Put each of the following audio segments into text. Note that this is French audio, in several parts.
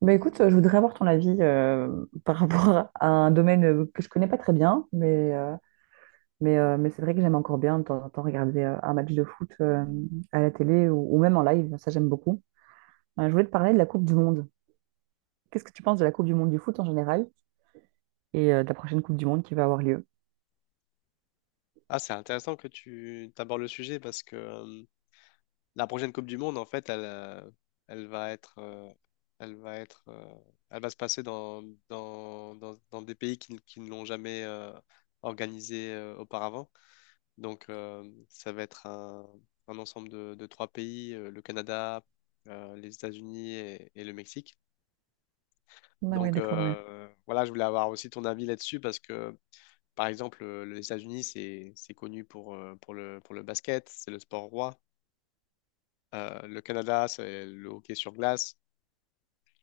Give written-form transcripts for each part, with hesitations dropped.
Bah écoute, je voudrais avoir ton avis par rapport à un domaine que je connais pas très bien, mais c'est vrai que j'aime encore bien de temps en temps regarder un match de foot à la télé ou même en live, ça j'aime beaucoup. Je voulais te parler de la Coupe du Monde. Qu'est-ce que tu penses de la Coupe du Monde du foot en général et de la prochaine Coupe du Monde qui va avoir lieu? Ah, c'est intéressant que tu abordes le sujet parce que la prochaine Coupe du Monde, en fait, elle, elle va être, elle va être, elle va se passer dans, dans, dans, dans des pays qui ne l'ont jamais organisée auparavant. Ça va être un ensemble de trois pays, le Canada, les États-Unis et le Mexique. Ah oui, d'accord, ouais. Voilà, je voulais avoir aussi ton avis là-dessus parce que par exemple, les États-Unis, c'est connu pour, pour le basket, c'est le sport roi. Le Canada, c'est le hockey sur glace.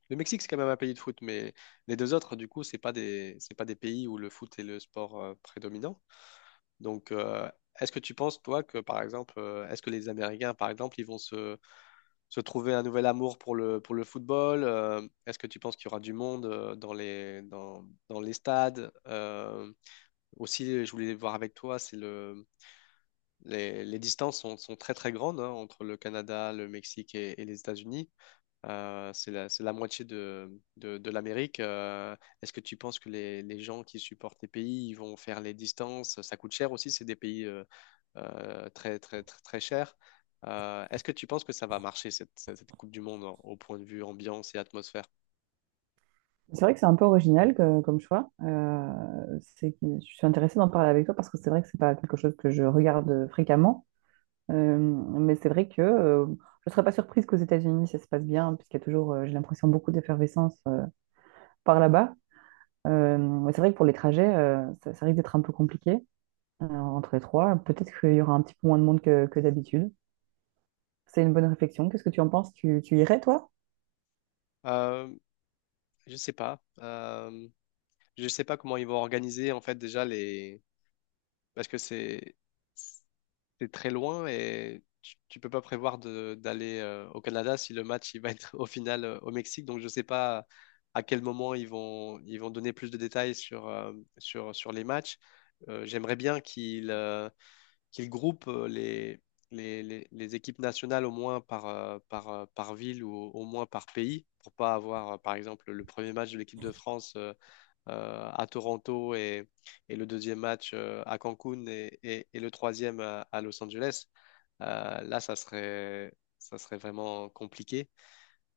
Le Mexique, c'est quand même un pays de foot, mais les deux autres, du coup, c'est pas des pays où le foot est le sport prédominant. Donc, euh, est-ce que tu penses, toi, que par exemple, est-ce que les Américains, par exemple, se trouver un nouvel amour pour pour le football? Est-ce que tu penses qu'il y aura du monde dans dans les stades? Aussi, je voulais voir avec toi, les distances sont très très grandes hein, entre le Canada, le Mexique et les États-Unis. C'est la moitié de l'Amérique. Est-ce que tu penses que les gens qui supportent les pays ils vont faire les distances? Ça coûte cher aussi, c'est des pays très très très très chers. Est-ce que tu penses que ça va marcher cette Coupe du Monde hein, au point de vue ambiance et atmosphère? C'est vrai que c'est un peu original comme choix. Je suis intéressée d'en parler avec toi parce que c'est vrai que c'est pas quelque chose que je regarde fréquemment. Mais c'est vrai que je ne serais pas surprise qu'aux États-Unis ça se passe bien, hein, puisqu'il y a toujours, j'ai l'impression, beaucoup d'effervescence par là-bas. Mais c'est vrai que pour les trajets, ça risque d'être un peu compliqué entre les trois. Peut-être qu'il y aura un petit peu moins de monde que d'habitude. C'est une bonne réflexion. Qu'est-ce que tu en penses? Tu irais, toi? Euh, je sais pas. Je sais pas comment ils vont organiser en fait déjà les parce que c'est très loin et tu peux pas prévoir d'aller au Canada si le match il va être au final au Mexique. Donc je sais pas à quel moment ils vont donner plus de détails sur sur les matchs. J'aimerais bien qu'ils groupent les les équipes nationales au moins par, par, par ville ou au moins par pays pour pas avoir par exemple le premier match de l'équipe de France à Toronto et le deuxième match à Cancun et le troisième à Los Angeles, euh, là, ça serait, ça serait vraiment compliqué.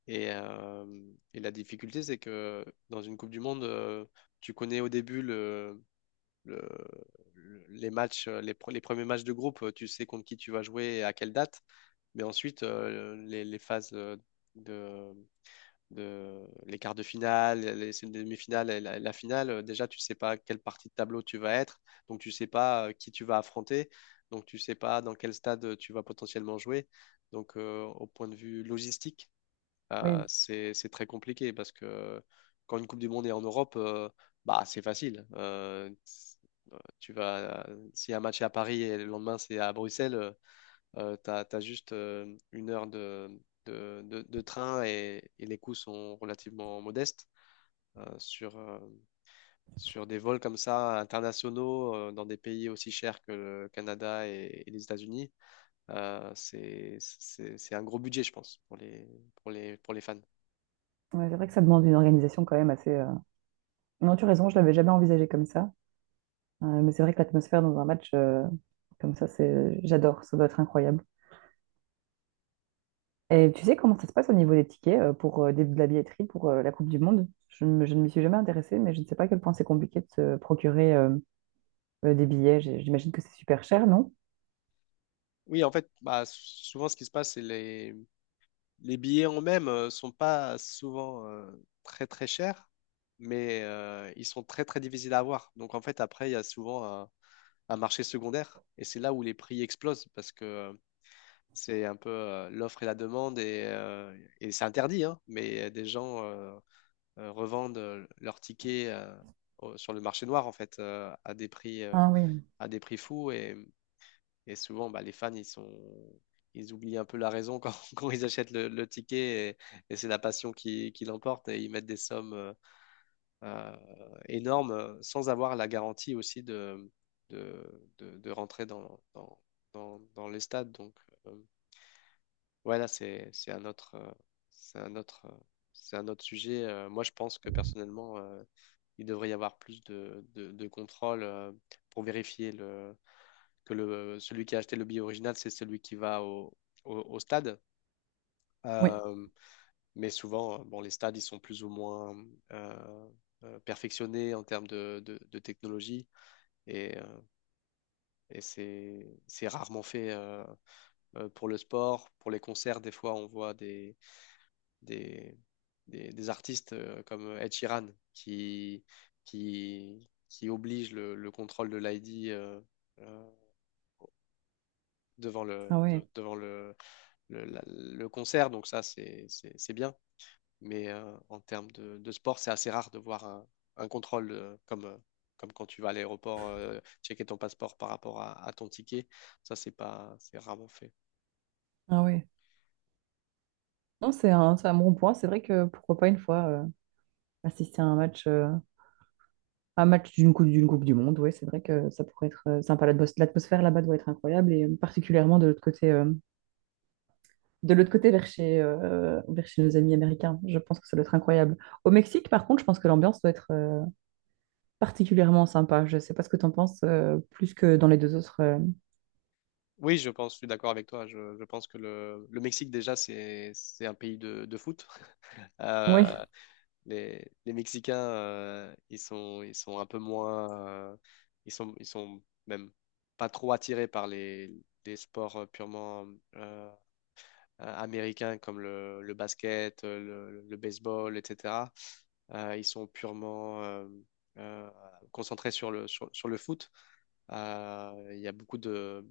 Et, euh, et la difficulté, c'est que dans une Coupe du Monde, tu connais au début le- les matchs, les premiers matchs de groupe, tu sais contre qui tu vas jouer et à quelle date. Mais ensuite, les phases de, de les quarts de finale, les demi-finales et la finale, déjà tu sais pas quelle partie de tableau tu vas être, donc tu sais pas qui tu vas affronter, donc tu sais pas dans quel stade tu vas potentiellement jouer. Au point de vue logistique, Oui, c'est très compliqué parce que quand une Coupe du Monde est en Europe, bah c'est facile. Si un match est à Paris et le lendemain c'est à Bruxelles, t'as, t'as juste une heure de train et les coûts sont relativement modestes. Euh, sur, euh, Sur des vols comme ça, internationaux, dans des pays aussi chers que le Canada et les États-Unis, c'est un gros budget, je pense, pour les fans. ouais, c'est vrai que ça demande une organisation quand même assez, non, tu as raison, je l'avais jamais envisagé comme ça. Mais c'est vrai que l'atmosphère dans un match comme ça, j'adore, ça doit être incroyable. Et tu sais comment ça se passe au niveau des tickets pour de la billetterie pour la Coupe du Monde? Je ne m'y suis jamais intéressée, mais je ne sais pas à quel point c'est compliqué de se procurer des billets. J'imagine que c'est super cher, non? Oui, en fait, bah, souvent ce qui se passe, les billets en eux-mêmes sont pas souvent très très chers, mais ils sont très très difficiles à avoir. Donc en fait, après, il y a souvent un marché secondaire. Et c'est là où les prix explosent parce que c'est un peu l'offre et la demande et c'est interdit, hein, mais des gens revendent leurs tickets sur le marché noir en fait Ah oui, à des prix fous et souvent bah, les fans, ils oublient un peu la raison quand, quand ils achètent le ticket et c'est la passion qui l'emporte et ils mettent des sommes euh, énorme sans avoir la garantie aussi de rentrer dans les stades. Donc euh, voilà, c'est un autre, c'est un autre, C'est un autre sujet. Moi, je pense que personnellement, il devrait y avoir plus de contrôle pour vérifier que celui qui a acheté le billet original, c'est celui qui va au stade. oui, Euh, mais souvent, bon, les stades, ils sont plus ou moins euh, perfectionnés en termes de technologie. Et, euh, et c'est rarement fait pour le sport. Pour les concerts, des fois, on voit des, des artistes comme Ed Sheeran qui, qui oblige le contrôle de l'ID euh, ah oui, devant le concert. Donc ça, c'est bien. Mais en termes de sport, c'est assez rare de voir un contrôle comme quand tu vas à l'aéroport checker ton passeport par rapport à ton ticket. Ça, c'est pas, c'est rarement fait. ah oui. Non, c'est un bon point. C'est vrai que pourquoi pas une fois assister à un match, d'une Coupe du Monde. Oui, c'est vrai que ça pourrait être sympa. L'atmosphère là-bas doit être incroyable et particulièrement de l'autre côté, vers vers chez nos amis américains. Je pense que ça doit être incroyable. Au Mexique, par contre, je pense que l'ambiance doit être particulièrement sympa. Je ne sais pas ce que tu en penses, plus que dans les deux autres. Oui, je pense, je suis d'accord avec toi. Je pense que le Mexique, déjà, c'est un pays de foot. Euh, Oui, les Mexicains, ils sont un peu moins. Ils sont même pas trop attirés par les sports purement. euh, Américains comme le basket, le baseball, etc. Ils sont purement euh, concentrés sur sur le foot. Il y a beaucoup de,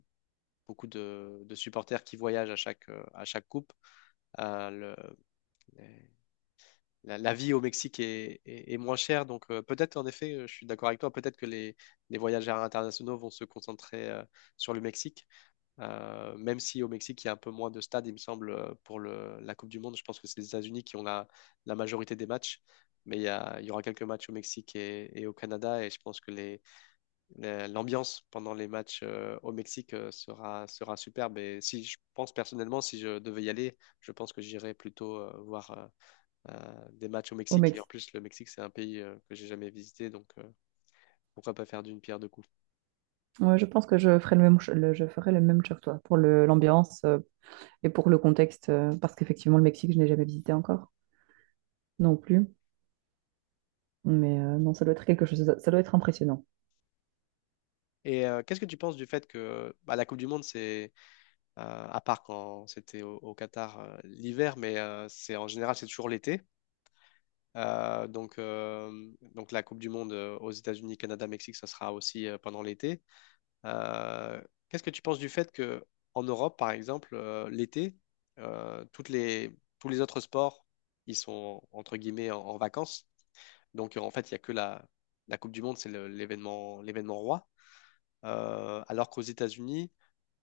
beaucoup de supporters qui voyagent à chaque coupe. Euh, le- la vie au Mexique est moins chère, donc peut-être en effet, je suis d'accord avec toi, peut-être que les voyageurs internationaux vont se concentrer sur le Mexique, même si au Mexique, il y a un peu moins de stades, il me semble, pour la Coupe du Monde. Je pense que c'est les États-Unis qui ont la majorité des matchs. Mais il y aura quelques matchs au Mexique et au Canada. Et je pense que l'ambiance pendant les matchs au Mexique sera superbe. Et si je pense personnellement, si je devais y aller, je pense que j'irais plutôt voir des matchs au au Mexique. Et en Mexique. plus, le Mexique, c'est un pays que j'ai jamais visité. Pourquoi pas faire d'une pierre deux coups. Ouais, je pense que je ferai le même, cho- le- je ferai le même choix que toi pour l'ambiance et pour le contexte, parce qu'effectivement, le Mexique, je n'ai jamais visité encore non plus. Mais non, ça doit être quelque chose, ça doit être impressionnant. Et qu'est-ce que tu penses du fait que bah, la Coupe du Monde, c'est à part quand c'était au Qatar l'hiver, mais c'est en général c'est toujours l'été. Donc la Coupe du Monde aux États-Unis, Canada, Mexique, ça sera aussi pendant l'été. Euh, Qu'est-ce que tu penses du fait que en Europe, par exemple, l'été, euh, toutes les, tous les autres sports, ils sont entre guillemets en vacances. En fait, il n'y a que la Coupe du Monde, c'est l'événement roi. Alors qu'aux États-Unis,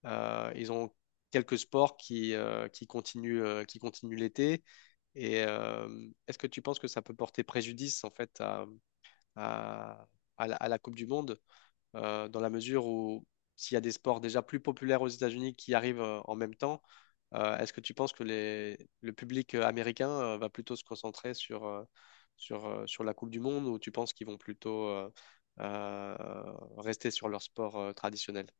ils ont quelques sports qui continuent l'été. Et euh, Est-ce que tu penses que ça peut porter préjudice en fait à- à la Coupe du Monde dans la mesure où s'il y a des sports déjà plus populaires aux États-Unis qui arrivent en même temps, est-ce que tu penses que le public américain va plutôt se concentrer sur la Coupe du Monde ou tu penses qu'ils vont plutôt euh, rester sur leur sport traditionnel?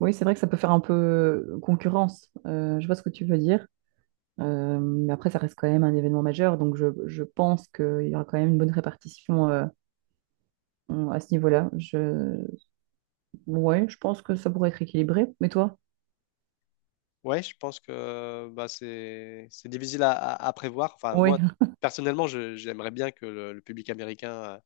Oui, c'est vrai que ça peut faire un peu concurrence. Je vois ce que tu veux dire. Mais après, ça reste quand même un événement majeur, donc je pense qu'il y aura quand même une bonne répartition à ce niveau-là. Je... Ouais, je pense que ça pourrait être équilibré. Mais toi? Ouais, je pense que bah, c'est difficile à prévoir. Enfin, Oui, moi, personnellement, j'aimerais bien que le public américain euh,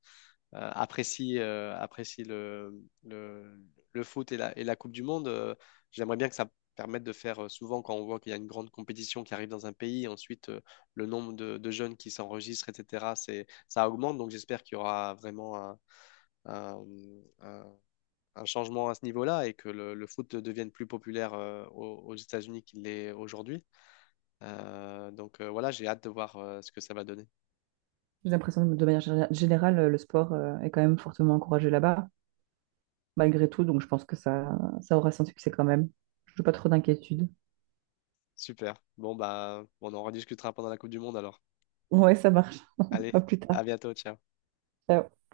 euh, apprécie, euh, apprécie le foot et la Coupe du Monde. J'aimerais bien que ça permette de faire souvent quand on voit qu'il y a une grande compétition qui arrive dans un pays, ensuite le nombre de jeunes qui s'enregistrent, etc., ça augmente. Donc j'espère qu'il y aura vraiment un, un- un changement à ce niveau-là et que le foot devienne plus populaire aux États-Unis qu'il l'est aujourd'hui. Voilà, j'ai hâte de voir ce que ça va donner. j'ai l'impression que de manière générale, le sport est quand même fortement encouragé là-bas, malgré tout, donc je pense que ça aura son succès quand même. Je n'ai pas trop d'inquiétude. Super. Bon, bah, on en rediscutera pendant la Coupe du Monde alors. Ouais, ça marche. Allez, À plus tard. à bientôt, ciao. Ciao.